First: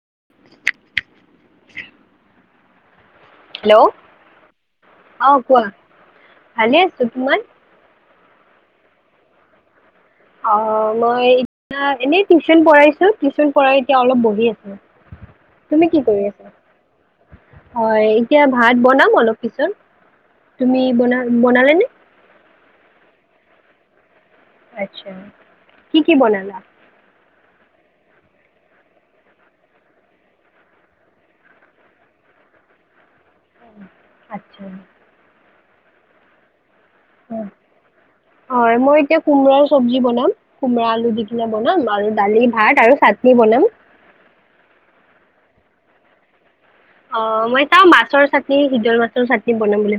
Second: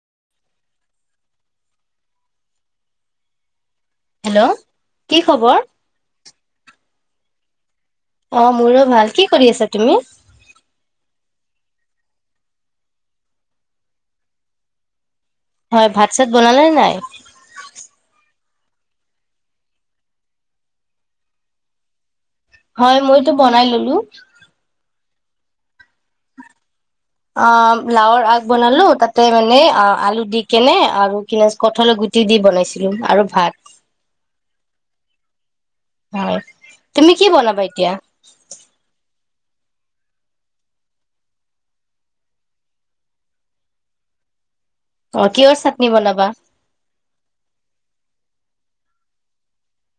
[unintelligible] Hello? Hello কি অ' খবৰ? কোৱা। ভালেই আ ছো‍ঁ। তোমাৰ? অ' মোৰো ভাল। কি কৰি আছা তুমি? অ' মই এতিয়া এনেই টিউশন পঢাইছোঁ। টিউশন পঢ়াই এতিয়া অলপ বহি আছোঁ। হয়। ভাত-চাত বনালে নে নাই? হয় এতিয়া ভাত বনাম অলপ পিছত। তুমি বনা- বনালে নে? হয়, মইতো বনাই ললোঁ। আচ্ছা। কি কি বনালা? অ' লাওৰ আগ বনালোঁ। তাতে মানে অ'- আলু দিকেনে আৰু কি আছ- কঠল গুটি দি বনাইছিলোঁ। আৰু ভাত উম, আচ্ছা। হয়। তুমি কি বনাবা এতিয়া? হয় মই এতিয়া কোমোৰাৰ চব্জি বনাম। কোমৰা-আলু দি কিনে বনাম আৰু দালি, ভাত আৰু চাটনি বনাম। অ' কিহৰ চাটনি বনাবা? অ' মই চাওঁ, মাছৰ চাটনি- হিদল মাছৰ চাটনি বনাম বুলি ভাবিছোঁ।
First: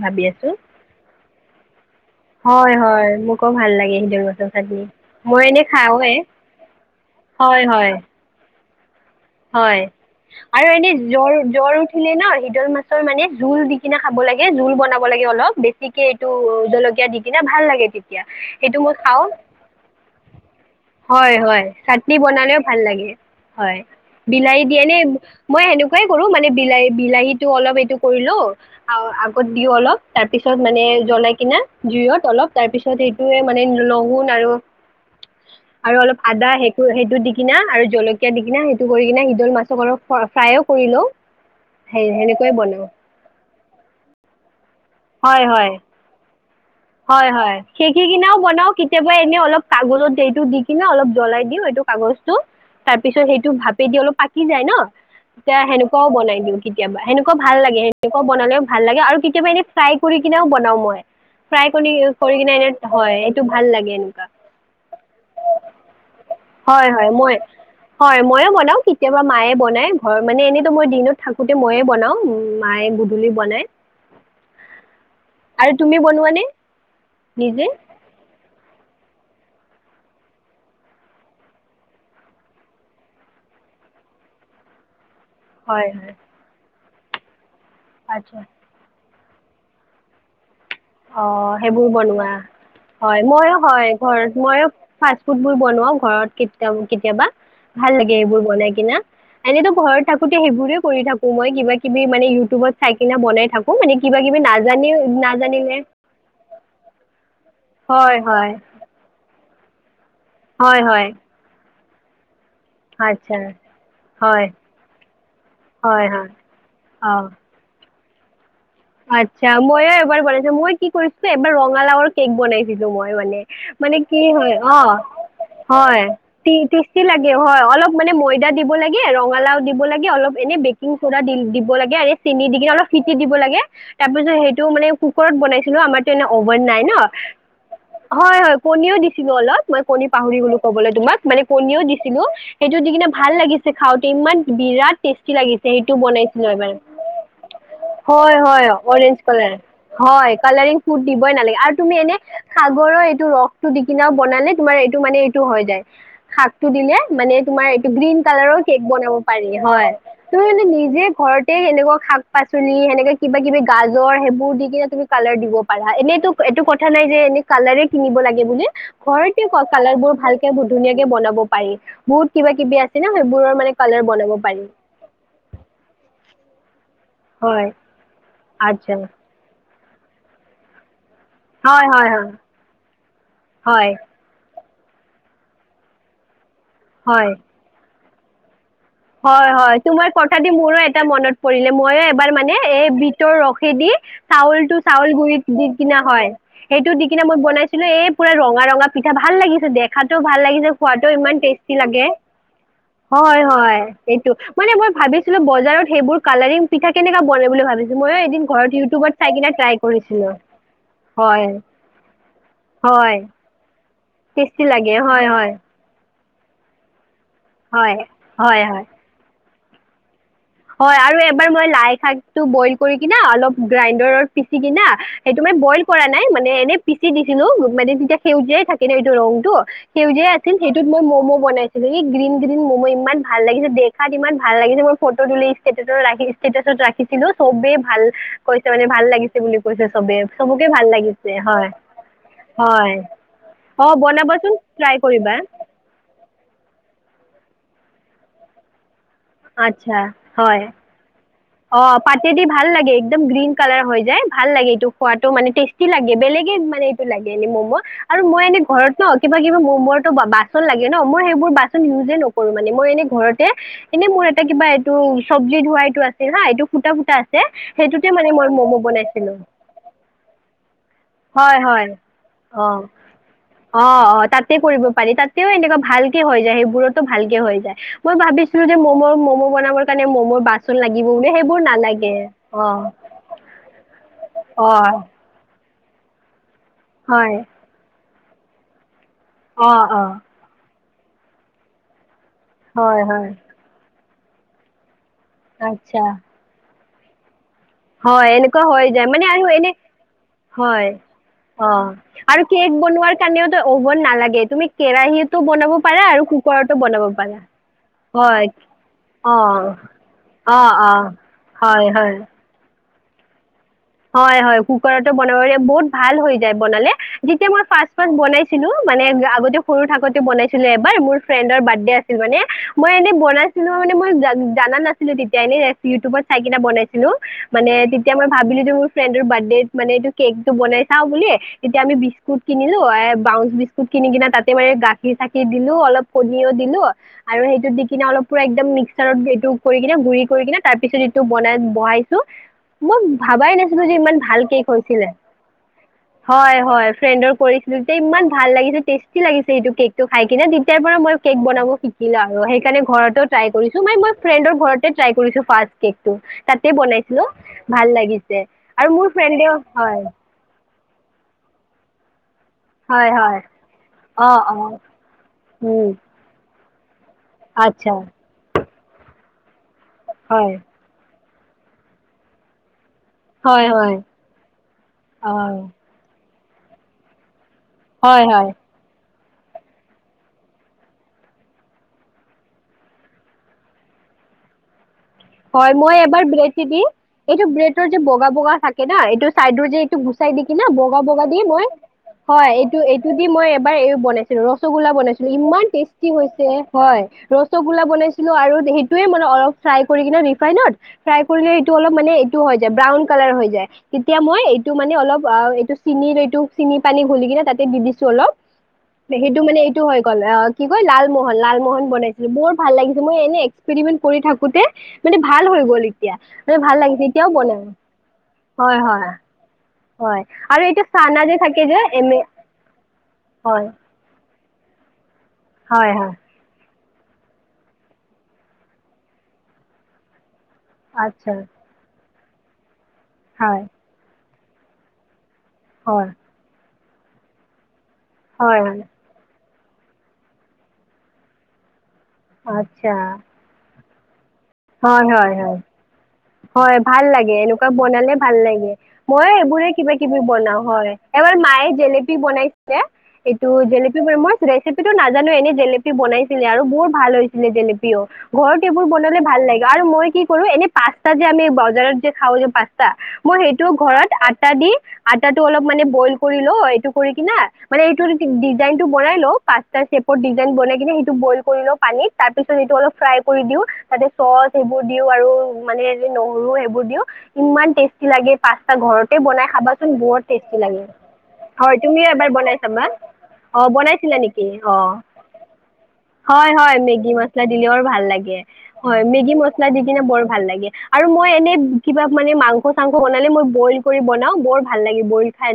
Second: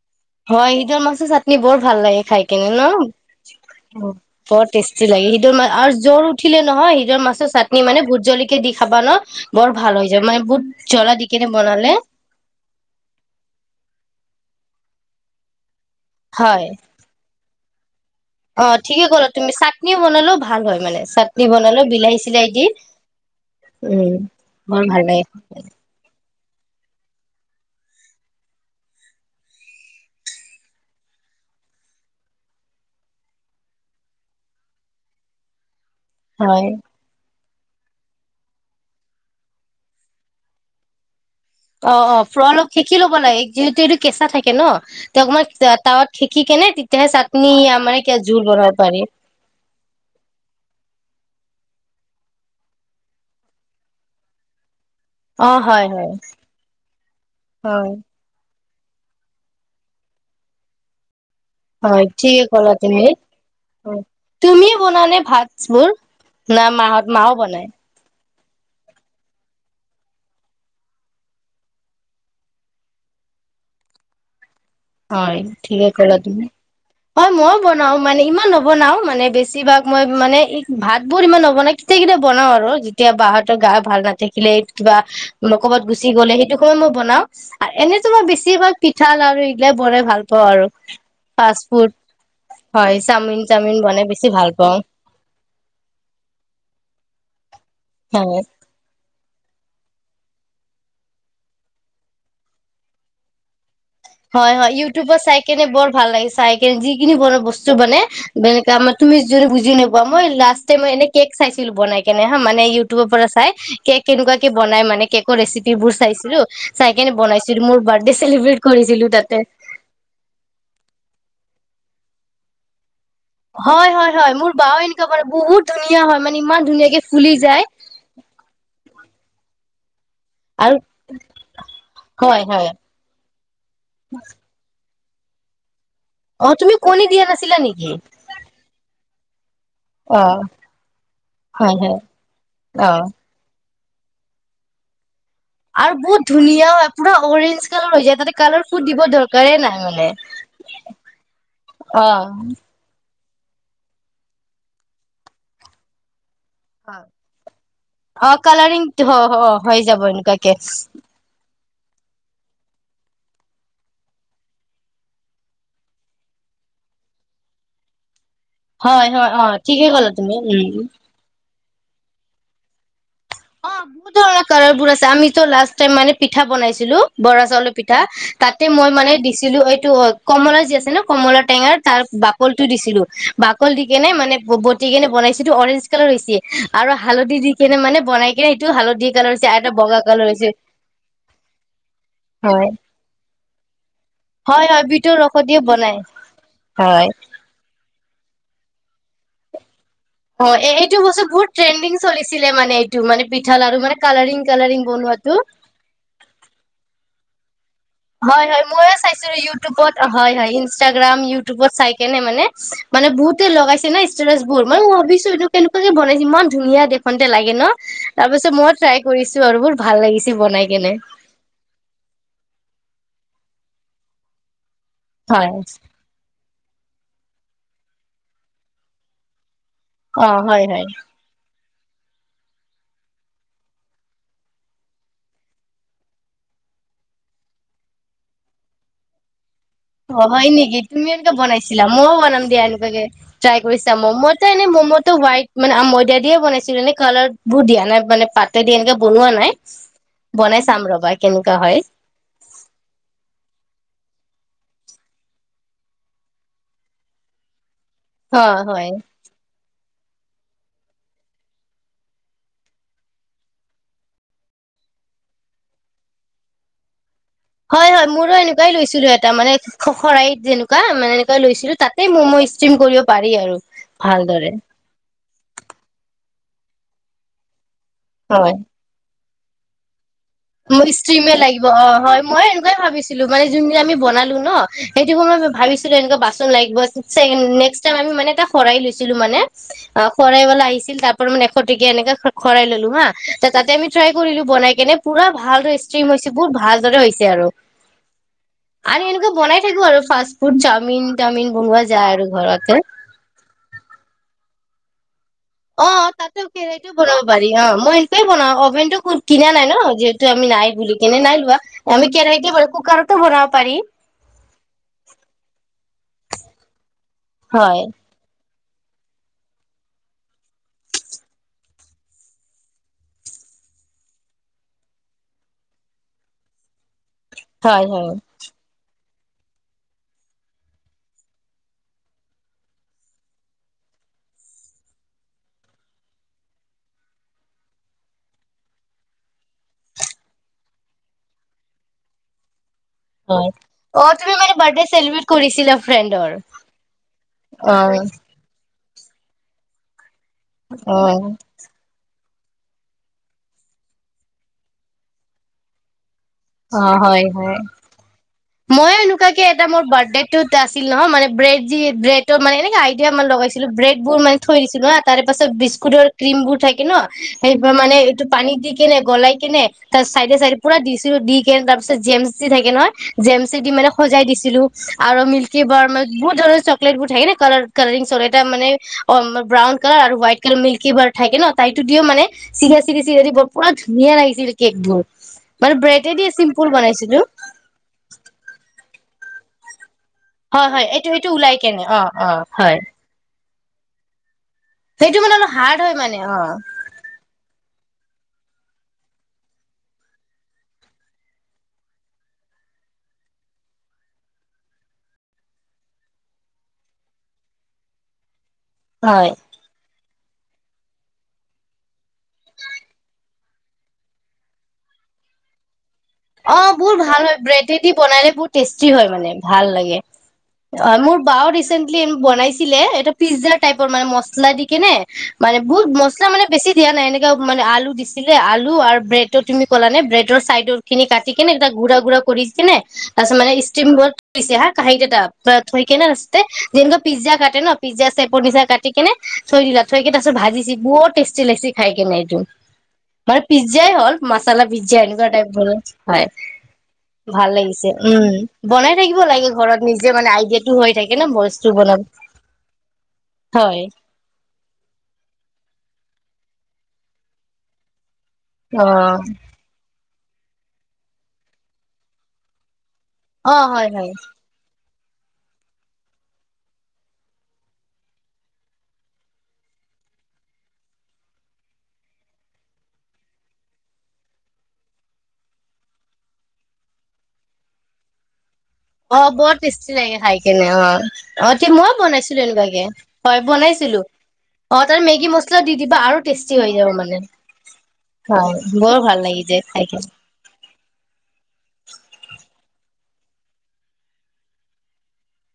হয়, হিদল মাছৰ চাটনি বৰ ভাল লাগে খাই কেনে হয় হয় মোকো ভাল লাগে ন'? হিদল মাছৰ বৰ চাটনি টেষ্টি লাগে। মই হিদল এনে মা- আৰু খাওঁৱে জ্বৰ উঠিলে নহয়, হিদল মাছৰ হয় চাটনি হয় মানে ভূত জলকীয়া দি খাবা ন' বৰ হয়। ভাল হৈ যায় মানে বুট আৰু এনেই জ্বলা দি জ্বৰ কেনে - জ্বৰ বনালে উঠিলে ন', হিদল মাছৰ মানে জোল দি কিনে খাব লাগে। জোল বনা ব লাগে অলপ। বে ছিকে এইটো হয়। জলকীয়া দি এনেই ভাল লাগে তেতিয়া। অ সেইটো মই ঠিকে খাওঁ কলা তুমি চাটনি বনালেও ভাল হয়। মানে চাটনি হয় বনালে চাটনি বিলাহী চিলাহী বনালেও দি ভাল লাগে হয় ওঁম। বিলাহী দিয়ে নে, মই সেনেকুৱাই কৰোঁ মানে। বিলাহী বিলাহীটো অলপ এইটো কৰি লওঁ। আগত দিওঁ অলপ তাৰপিছত মানে জ্বলাই কিনে জুইত অলপ তাৰপিছত এইটোয়ে মানে লহুন আৰু। আৰু অলপ আদা হয় সেইটো সেইটো দি কি। না আৰু জলকীয়া দিকিনে। গৈকিনে সিদল মাছক অলপ ফ্ৰাইও কৰি লওঁ। অঁ সেই অঁ ফ্ৰ সেনেকৈয়ে অলপ বনাওঁ হেকি ল'ব লাগে ন, যিহেতু এইটো কেঁচা থাকে ন। তাক মই হয় হয় তাৱাত হেকী। কি কেনে। তেতিয়াহে হয় চাটনি হয় মানে সেকি কিনেও জোল বনাওঁ। বনাব পাৰি কেতিয়াবা এনে অলপ কাগজতো দি কিনে অলপ জলাই দিওঁ। কাগজটো তাৰ পিছত সেইটো ভাপেদি অলপ পাকি যায় ন। অ তেতিয়া হয় সেনেকুৱাওঁ হয় বনাই দিওঁ। কেতিয়াবা সেনেকুৱা ভাল লাগে। হয় সেনেকুৱাও বনালেওঁ। ভাল লাগে আৰু কেতিয়াবা এনেই ফ্ৰাই কৰি কিনেওঁ বনাওঁ মই। ফ্ৰাই কৰি হয় কৰি ঠিকেই কিনে এনে ক'লা তুমি। হয় এইটো ভাল লাগে এনেকুৱা তুমিয়ে বনোৱা ভাতবোৰ। হয় হয় মই হয়। ময়ো বনাওঁ। কেতিয়াবামায়ে বনাই ঘৰত মানে এনেইতো মই দিনত থাকোতে মায়ে বনাওঁ মায়ে গধূলি বনায়। হয় ঠিকে কলা তুমি। হয় মইওঁ নিজে বনাওঁ মানে ইমান নবনাওঁ মানে। বেছিভাগ মই মানে ভাত বোৰ ইমান নবনাওঁ। কেতিয়া কেতিয়া বনাওঁ আৰু যেতিয়া বাই হতৰ গা ভাল নাথাকিলে কিবা। ক'বাত হয় গুচি হয় গলে সেইটো সময় মই। বনাওঁ। আৰু এনে তোমাৰ আচ্ছা বেছি ভাগ। চাউল আৰু ই। দে বৰে ভাল পাওঁ আৰু, অঁ। ফাষ্ট সেইবোৰ ফুড বনোৱা হয় চাওমিন মইয়ো চাওমিন হয় বনাই বেছি ঘৰত ভাল মইয়ো পাওঁ ফাষ্ট ফুডবোৰ বনোৱাও ঘৰত কেতি কেতিয়াবা। ভাল লাগে এইবোৰ হয় বনাই কি না। এনেতো ঘৰত থাকোতে সেইবোৰে কৰি থাকো মই কিবা কিবি মানে ইউটিউবত চাই কিনে বনাই থাকো। অঁ মানে কিবা কিবি হয় হয় নাজানি ইউটিউবত চাই কেনে নাজানিলে, বৰ ভাল লাগে চাই কিনে যিখিনি বৰ বস্তু। ব মান হয় হয় [unintelligible] যিনে। মই লাষ্ট হয় মই এনে হয়। কেক চাইছিলো বনাই। কেনে মানে ইউটিউবৰ পৰা আচ্ছা চাই কেক হয় কেনেকুৱাকে বনাই মানে কেকৰ ৰেচিপিবোৰ হয় হয় চাইছিলো চাই অ কেনে বনাইছিলো মোৰ। চেলিব্ৰেট কৰিছিলো তাতে আচ্ছা মইয়ো এবাৰ বনাইছো মই কি কৰিছে। বাৰ ৰঙালাওৰ কেক বনাইছিলো মই। মানে হয় মানে কি মোৰ হয় বাও অঁ এনেকুৱা মানে বহুত ধুনীয়া হয় মানে টি ইমান ধুনীয়াকে টেষ্টি ফুলি লাগে যায় হয় অলপ মানে মইদা দিব লা। ৰঙালাওঁ দিব লাগে। অলপ এনে আৰু বেকিং চ'ডা দিব লাগে আৰু হয় চেনি দি হয় কিনে অলপ ফিটি দিব লাগে। মই যে সেই টো মানে কুকাৰত বনাইছিলো আমাৰ। তেনে অ অভান তুমি নাই ন কণী দিয়া নাছিলা নেকি হয় হয় পনীয়। অলপ মই কণী অ পাহৰি গলো কবলৈ তোমাক মানে হয় কণীওঁ হয় দিছিলো সেইটো অ দি কিনে ভাল লাগিছিল খাওঁতে ইমান বিৰাট। সেইটো আৰু বহুত বনাইছিলো ধুনীয়া এবাৰ পুৰা অৰেঞ্জ কালাৰ হৈ যায় হয় তাতে কালা হয় অৰেঞ্জ কালাৰ হয়। কালাৰিং ফুড দিবই নালাগে আৰু তুমি অ', এনেই সাগৰৰ। এইটো ৰসটো দি কিনা বনালে তোমাৰ এইটো মানে এইটো হৈ যায়। শাক টো দিলে মানে তোমাৰ এইটো গ্ৰীণ অ', কালাৰৰ কেক কালাৰিং বনাব অ', অ পাৰি হৈ হয় যাব তুমি এনেকুৱাকে মানে নিজে ঘৰত। তে সেনেকুৱা শাক পাচলি সেনেকা কিবা কিবি গাজৰ সেইবোৰ দি কিনে তুমি কালাৰ দিব পাৰা এনেটো এইটো কথা নাই যে এনে তুমি কালাৰ কিনিব লাগে। ব হয়, হয়, ঘৰতে অ', ঠিকে কালাৰ ক'লা বোৰ তুমি ভালকে উম। ধুনীয়াকে বনাব। পাৰি বহুত কিবা কিবি আছে। ন সেইবোৰৰ মানে অঁ কালাৰ বহুত বনাব ধৰণৰ পাৰি কালাৰ বোৰ আছে আমিতো লাষ্ট টাইম মানে পিঠা বনাইছিলো বৰা হয় চাউলৰ পিঠা। তাতে মই আচ্ছা মানে দিছিলোঁ এ। টো হয় কমলা যি আছে ন। কমলাৰ টেঙাৰ হয় তাৰ হয় হয় বাকল টো দিছিলো বাকল দি হয় কেনে মানে। দিকেনে বনাইছিলো অৰেঞ্জ কালাৰ হৈছে। আৰু হয়, হালধি দি কেনে মানে। বনাই [inaudible] কালাৰ হৈছে হয় আৰু এটা হয় বগা তোমাৰ কালাৰ কথা হৈছে দি মোৰো এটা মনত পৰিলে মইয়ো এবাৰ মানে হয়, এই ভিতৰ ৰসে দি হয়, চাউলটো হয় চাউল বিটৰ গুৰি ৰসত দিয়ে দি বনাই কিনা হয় সেইটো দি হয়। কিনা মই বনাইছিলো এই পুৰা ৰঙা। ৰঙা ৰঙা পিঠা ভাল লাগিছে দেখ অঁ এইটো বস্তুত বহুত ট্ৰেণ্ডিং লাগে। চলিছিলে মানে এইটো মানে হয়, পিঠাত আৰু হয়। মানে। এইটো কালাৰিং মানে কালাৰিং মই বনোৱাটো ভাবিছিলোঁ বজাৰত সেইবোৰ কালাৰিং পিঠা কেনেকা পৰে বুলি ভাবিছে হয় হয় ময়ো চাইছিলো ইউটিউবত কৰিছিলো। হয় হয় ইনষ্টাগ্ৰাম হয়, ইউটিউবত চাই কেনে মানে মানে হয়। বহুতে লগাইছে ন ষ্টেতাছবোৰ টেষ্টি মই লাগে হয়, ভাবিছো হয়, কেনেকোৱা। ‌ ন ইমান ধুনীয়া দেখ খোঙতে লাগে ন হয়, তাৰপিছত হয়, মই হয়। ট্ৰাই কৰিছো। আৰু মোৰ ভাল লাগিছে বনাই কেনে হয় আৰু এবাৰ মই লাই শাকটো বইল কৰি কিনা অলপ গ্ৰাইণ্ডাৰৰ পিচি কিনা সেইটো হয় মানে বইল কৰা নাই মানে এনেই পিচি দি কিনো মানে তেতিয়া সেউজীয়াই থাকে ন এইটো ৰংটো। অ সেউজীয়া আছিল হয় সেইটোত হয় মই ম'মো বনাইছিলো গ্ৰীণ গ্ৰীণ মম ইমান ভাল লাগিছে দেখাত ইমান ভাল লাগিছে মোৰ ফ টো তুলি ষ্টেছাত ৰাখিছিলো চবেই ভাল কৈছে মানে ভাল লাগিছে বুলি। কৈছে চবে অ হয় চবকে নেকি ভাল তুমি লাগিছে এনেকে হয় বনাইছিলা মইয়ো বনাম দিয়া হয় এনেকোৱাকে ট্ৰাই অ কৰিছাম মম' এ বনাবাচোন এনে ট্ৰাই ম'ম'টো কৰিবা হোৱাইট মানে অ ময়দা দিয়ে বনাইছিলোঁ এনে কালাৰ বহু দিয়া নাই মানে পাতে দি এনেকে বনোৱা নাই আচ্ছা বনাই হয় চাম ৰবা। কেনেকুৱা হয় অ পাতি দি ভাল লাগে একদম গ্ৰীণ কালাৰ হৈ যায়। ভাল লাগে এইটো খোৱাটো মানে টেষ্টি লাগে বেলেগে মানে এইটো লাগে এনেই ম'মো। আৰু মই অ এনে হয় ঘৰত ন কিবা কিবি মমত বাচন লাগে ন মই সেইবোৰ বাচন ইউজে নকৰোঁ মানে মই এনে ঘৰতে এনেই মোৰ এটা কিবা এইটো চব্জি ধোৱা এইটো আছে। না এইটো ফুটা ফুটা আ হয় হয় মোৰো এনেকোৱাই লৈছিলোঁ এটা মানে খখৰাহিত যে এনেকোৱা মানে এনেকুৱা হয় লৈছিলো হয় তাতে ম'ম' অ ষ্ট্ৰিম কৰিব পাৰি আৰু অ অ ভালদৰে তাতে কৰিব পাৰি তাতেও এনেকোৱা ভাল কেই হৈ যায় সেইবোৰততো ভালকে হৈ যায় মই ভাবিছিলো যে ম'মৰ ম'ম বনাব তাত মো ষ্টিমে লাগিব অ হয় মই অ এনেকোৱাই ভাবিছিলো মানে যোন যে আমি বনালো ন অ সেইটো সময়ত মই ভাবিছিলো টোত এনেকা বাচ ন লাগিব হয়, চেইম নেক্সট টাইম আমি মানে এটা চৰাই লৈ ছিলো মানে অ', অ', খৰাহি অলা আহিছে তাৰ পৰা মানে এশ টকীয়া এনেকা খৰাই ললো হয়, হা হয়, তাতে আমি ট্ৰাই কৰিলো বনাই কেনে পুৰা ভালদৰে আচ্ছা, ষ্ট্ৰ্ৰীম হৈছে বহুত ভাল। হৈছে আৰু। হয় এনেকুৱা হৈ যায় মানে, এনেকুৱা আৰু বনাই এনে থাকো আৰু ফাষ্ট ফুড হয়, চাওমিন তাওমিন অ বনোৱা যায় আৰু কেক ঘৰতে। বনোৱাৰ কাৰণেও অভন নালাগে তুমি কেৰাহীত অ তাতে কেৰাহীও বনাব পাৰি অ। মই সেইটোৱে হয়, বনাও, অভেনতটো কিনা নাই অ', ন যিহেতু আমি অ', নাই বুলি অ', কিনে নাই লোৱা। হয়, আমি হয়। কেৰাহীতে বন কুকাৰত [unintelligible] হয় হয় কুকাৰতো বনাব পাৰে। বহুত ভাল হৈ যায় বনালে যেতিয়া মই হয়, পাচ পাচ বনাই চিলো, মানে আগতে সৰু থাকোতে বনাইছিলো এবাৰ, মোৰ ফ্ৰেণ্ডৰ বাৰ্থডে আছিল মানে, মই এনেই বনাইছিলো মানে মই জানা নাছিলো তেতিয়া এনে ইউটিউবত চাই কিনে বনাইছিলো। মানে হয়, তেতিয়া হয়, মই ভাবিলো ফ্ৰেন্দৰ বাৰ্থ দেত মানে এইটো কেক বনাই চাও বুলি। তেতিয়া আমি বিস্কুট কিনিলো এ বাউঞ্চ বিস্কুট কিনি কেনে তাতে মানে গাখীৰ চাখীৰ দিলো অলপ কণীও দিলো আৰু সেইটো দি কিনে অলপ পুৰা মিকছাৰত সেইটো কৰি কিনে গুৰি কৰি কিনে তাৰ পিছত এইটো বনাই বহাইছো [inaudible] হয়। ভাবাই নাছিলো যে অ', ইমান তুমি ভাল মানে কেক বাৰ্থডে হৈছিলে। চেলিব্ৰেট কৰিছিলা ফ্ৰেণ্ডৰ হয় হয় ফ্ৰেডৰ কৰিছিলো তে অ', ইমান ভাল লাগি টেষ্টি লাগিছে এইটো কেক। ত খাই কিনে তেতিয়াৰ পৰা মই অ', কেক বনাব শিকিলো আও। আৰু সেইকাৰণে ঘৰত ট্ৰাই কৰিছো, ম মই ফ্ৰেণ্ডৰ ঘৰতে ট্ৰাই কৰিছো ফাষ্ট কেক। তাতে বনাইছিলো ভাল লাগিছিল। মই এনেকুৱাকে এটা মোৰ বাৰ্থডে টোত আ আছিল নহয় মানে ব্ৰেড যি ব্ৰে ত মে এনেকে হয় আইদিয়া মান হয় লগাইছিলো, ব্ৰেদবোৰ অ মানে অ থৈ দিছিলো হা তাৰ পাছত উম বিস্কুটৰ ক্ৰীমবোৰ থাকি কিন সেই আচ্ছা মানে এইটো পানী দি কেনে গলাই কিনে তাৰ চাইডে হয় চাইডে পুৰা [unintelligible] দি তাৰ পিছত জেমচ যে থাকে নহয় জেমচ হয় এদি মানে হয় সজাই দিছিলো আৰু অ মিল্কী বাৰ মানে বহুত ধৰৰ চকলেট বোৰ ঠাকে নে কালাৰ কলৰিংস হয় এটা হয় মানে অ ব্ৰাউন কালাৰ আৰু হোৱাইট কালাৰ মিল্কী বাৰ থাকে ন। তাইতো দিও মানে চিগা চিগা চিগা দিৰ পুৰা ধুনীয়া লাগিছিল কেকবোৰ। হয় মানে মই এবাৰ ব্ৰেডেদি ব্ৰেট চিম্পুল দিম বনাইছিলো এইটো ব্ৰেটৰ যে বগা বগা থাকে ন। এইটো চাইডৰ যে এইটো। চাই দি কি না হয় হয় বগা এইটো বগা এইটো দি ওলাই মই কেনে অ অ হয় এইটো এইটো দি মই। হয় এইও বনাই। ৰসগোল্লা সেইটো বনাইছিলো মানে অলপ ইমান হাৰ্ড হয় টেষ্টি মানে অ হৈছে হয় ৰসগো। বনাইছিলো আৰু সেইয়ে মান অলপ ফ্ৰাই। ৰিফাইনত ফাই কৰিলে এইটো অল ম এইটো য ব্ৰাউন কালাৰ হৈ যায় তেতিয়া মই এইটো মানে অলপ এইটো চ চি পানী ঘল কিনে তাতে দি দিছো অল। হয় সেইটো মানে এইটো হয়। কলে অ কি কয় লালমোহন লালমোহন বনাইছিলো বৰ ভাল লাগিছে মই এনে এক্সপেৰিমেন্ট কৰি থাকোতে। মানে ভাল হৈ গ'ল। এতিয়া মানে অ বহু লাগিছে ভাল এতিয়াও হয় বনাও ব্ৰেড দি বনাল বহু টেষ্টি হয় মানে ভাল লাগে হয় আৰু এইটো অ মোৰ চানা যে বাও থাকে যে ৰিচেন্টলি এম এ বনাইছিলে এই পিজ্জা হয় টাইপৰ মানে ম। লাই দিকে নে? মানে বহুত হয় হয় মছলা মানে বেছি। দিয়া নাই এনেককা মানে আলু দিছিলে আলু আৰু ব্ৰেডটো তুমি কল নে ব্ৰেডৰ চাইড। খিনি কাটি আচ্ছা কিনেক গ ঘুৰা গ ঘুৰা। কৰিছে নে? তাৰপিছত মানে হয় ষ্টিম বৰ্ড। পিছে হা কাহী এ তাত। থৈ কেনে হয় নস্ত। দিনক পিজা কাটে ন। পিজ্জা চেপৰ প হয় নিজা হয় কাটি কিনে। থই দিলা থৈ কি তাৰ পিছত ভাজি বহুত তেষ্টি লাগিছে। খাই কেনে আচ্ছা মানে পিজা। যীয়াই হ'ল। মছলা হয় বিজিয়ান হয় গাইপ হয় ভাল। হয় ভাল লাগে এনেকুৱা লাগিছে বনালে উম ভাল লাগে বনাই থাকিব মই লাগে এইবোৰে ঘৰত কিবা নিজে কিবি মানে বনাও আইডিয়াটো হৈ হয় থাকে ন এবাৰ বস্তু মায়ে বনাব জেলেপি বনাইছিলে এইটো হয় জেলেপি মই ৰেচিপিটো নাজানো এনে। জেলেপি বনাইছিলে আৰু বৰ ভাল হৈছিলে জেলেপিও। ঘৰতে অ এইবোৰ বনালে লে ভাল লাগে আৰু মই কি। এনে! পাস্তা যেমি বজাৰত যে খওঁ যে পা। মই অ সেইটো হয় ঘৰত হয় আটা দি। আটাটো অলপ মানে বইল কৰি ল এইটো কৰি কিনা মানে এইটো ডিজাইনটো বনাই ল পাচটা চেপত ডিজাইন বনাই কি সেইটো বইল কৰি ল পানীত তাৰপিছত সটো অল ফ্ৰাই কৰি দি তাতে চচ সবোৰ দি আৰু। মানে নহৰু সেইবোৰ দিও ইমান টেষ্টি লাগে। পাস্তা ঘৰতে অ বনাই বৰ খাবাচোন টেষ্টি লাগে বহুত খাই টেষ্টি কেনে লাগে অ অ তে হয় মই তুমিও এবাৰ বনাইছিলো বনাই এনেকুৱাকে চাবা হয় অ বনাইছিলো বনাইছিলা নেকি অ তাৰ মেগী মছলা দি দিবা আৰু হয় টেষ্টি হৈ হয় যাব মেগী মানে মছলা দিলেও ভাল লাগে হয় বৰ ভাল মেগী লাগি যে মছলা দি খাই কিনে কেনে। বৰ ভাল আৰু মই এনে কিবা মানে মাংস। মাংস বনালে মই বইল কৰি বনাও। বৰ ভাল লাগে বইল খাই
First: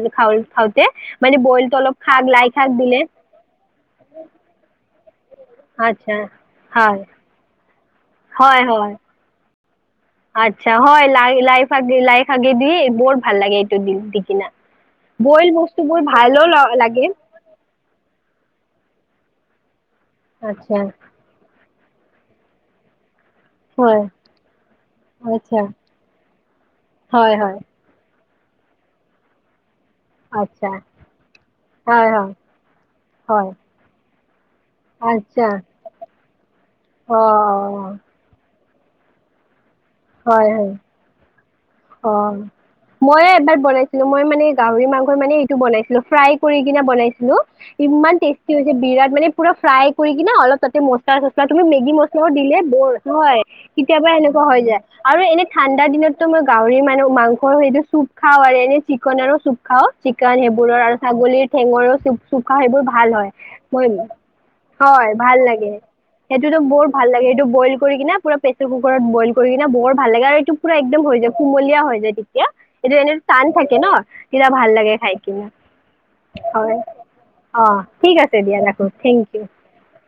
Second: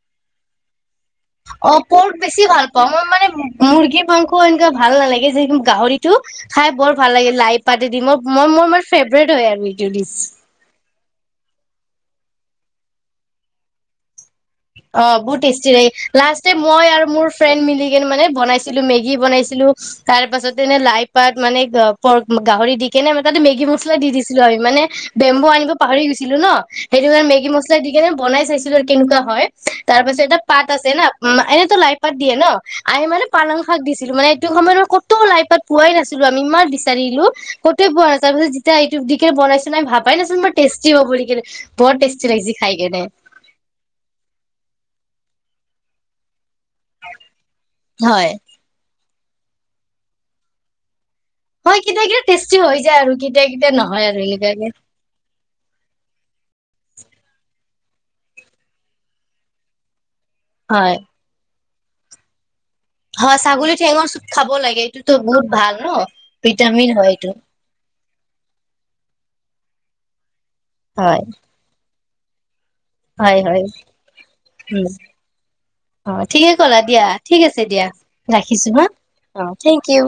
খাওঁতে। মানে অ বইলটো অলপ পৰ্ক শাক লাই বেছি ভাল শাক পাওঁ। দিলে মই মানে মুৰ্গী মাংস আঞ্জা ভাল নালাগে। যে আচ্ছা গাহৰিটো খাই বৰ হয় ভাল লাগে। লাই পাতি দি মই মই হয় মই মোৰ হয় ফেভৰেট হয় আমি। [unintelligible] আচ্ছা হয়। লাই লাইপাত লাইশাকে দি বৰ ভাল লাগে এইটো দি দিকি ন অ বহুত টেষ্টি লাগে। লাষ্ট ল- মই আৰু লাগে মোৰ ফ্ৰেণ্ড মিলি কেনে মানে বনাইছিলো, মেগী বনাই ছিলো। তাৰ পাছত তেনে আচ্ছা লাই পাত মানে পৰ্ক গাহৰি দি কেনে তাতে মেগী মছলা হয় দি দিছিলো আমি। মানে বেম্বু আচ্ছা আনিব পাহৰি গৈছিলো ন। সেইটো কাৰণে হয় মেগী হয় মছলা দি কেনে বনাই চাইছিলো আৰু কেনেকুৱা হয়। তাৰ পাছত এটা পাত আচ্ছা আছে না। এনেইতো লাই হয় পাত হয় দিয়ে ন। আমি মানে হয় পালাং শাক দিছিলো। মানে সেইটো সময়ত মই কতো আচ্ছা লাইপাত পোৱাই নাছিলো। আমি ইমান অ বিচাৰিলো, কতোৱে পোৱা নাছিল, তাৰ ইব ইটো দি কেনে বনাইছে চাই ভাবাই নাছিল হয় বাট হয় টেষ্টি হ'ব বুলি কেনে। বৰ অ টেষ্টি লাগিছে খাই কেনে মই এবাৰ বনাইছিলো। মই মানে গাহৰি মাংস মানে এইটো বনাইছিলো ফ্ৰাই কৰিকেনে বনাইছিলোঁ, ইমান হয় টেষ্টি হৈছে বিৰাট মানে পুৰা ফ্ৰাই কৰি কিনে অলপ তাতে ম তছলা তুমি হয় মেগী কেতিয়া কেতিয়া মছলাও টেষ্টি দিলে হৈ বৰ যায় আৰু হয় কেতিয়া কেতিয়া নহয় কেতিয়াবা আৰু এনেকুৱা হৈ এনেকুৱাকে যায় আৰু এনে ঠাণ্ডা দিনতটো মই উৰি মান মাংসৰ সেইটো চুপ খাও আৰু এনে চিকনৰো চুপ খাও। চিকেন সেইবোৰৰ আৰু হয়। ছাগলীৰ ঠেঙৰো চুপ চুপ সেইবোৰ ভাল হয়। ছাগলী ম ঠেঙৰ চুপ খাব লাগে হয় এইটোতো ভাল বহুত লাগে ন সেইটোতো বৰ ভিটামিন ভাল হয় লাগে। এইটো। সেইটো বইল কৰি কিনে পুৰা প্ৰেচাৰ কুকাৰত বইল কৰি কিনে বৰ ভাল লাগে আৰু এইটো পুৰা একদম হৈ হয় যাব। হৈ যায় তেতিয়া। এইটো এনে হয় টান হয় থাকে ন, তেতিয়া ভাল উম লাগে খাই কিনে। অ ঠিকে হয় ক'লা দিয়া ঠিক আছে অ, দিয়া ঠিক আছে দিয়া ৰাখিছো হা। ৰাখো। Thank uh you. Thank U.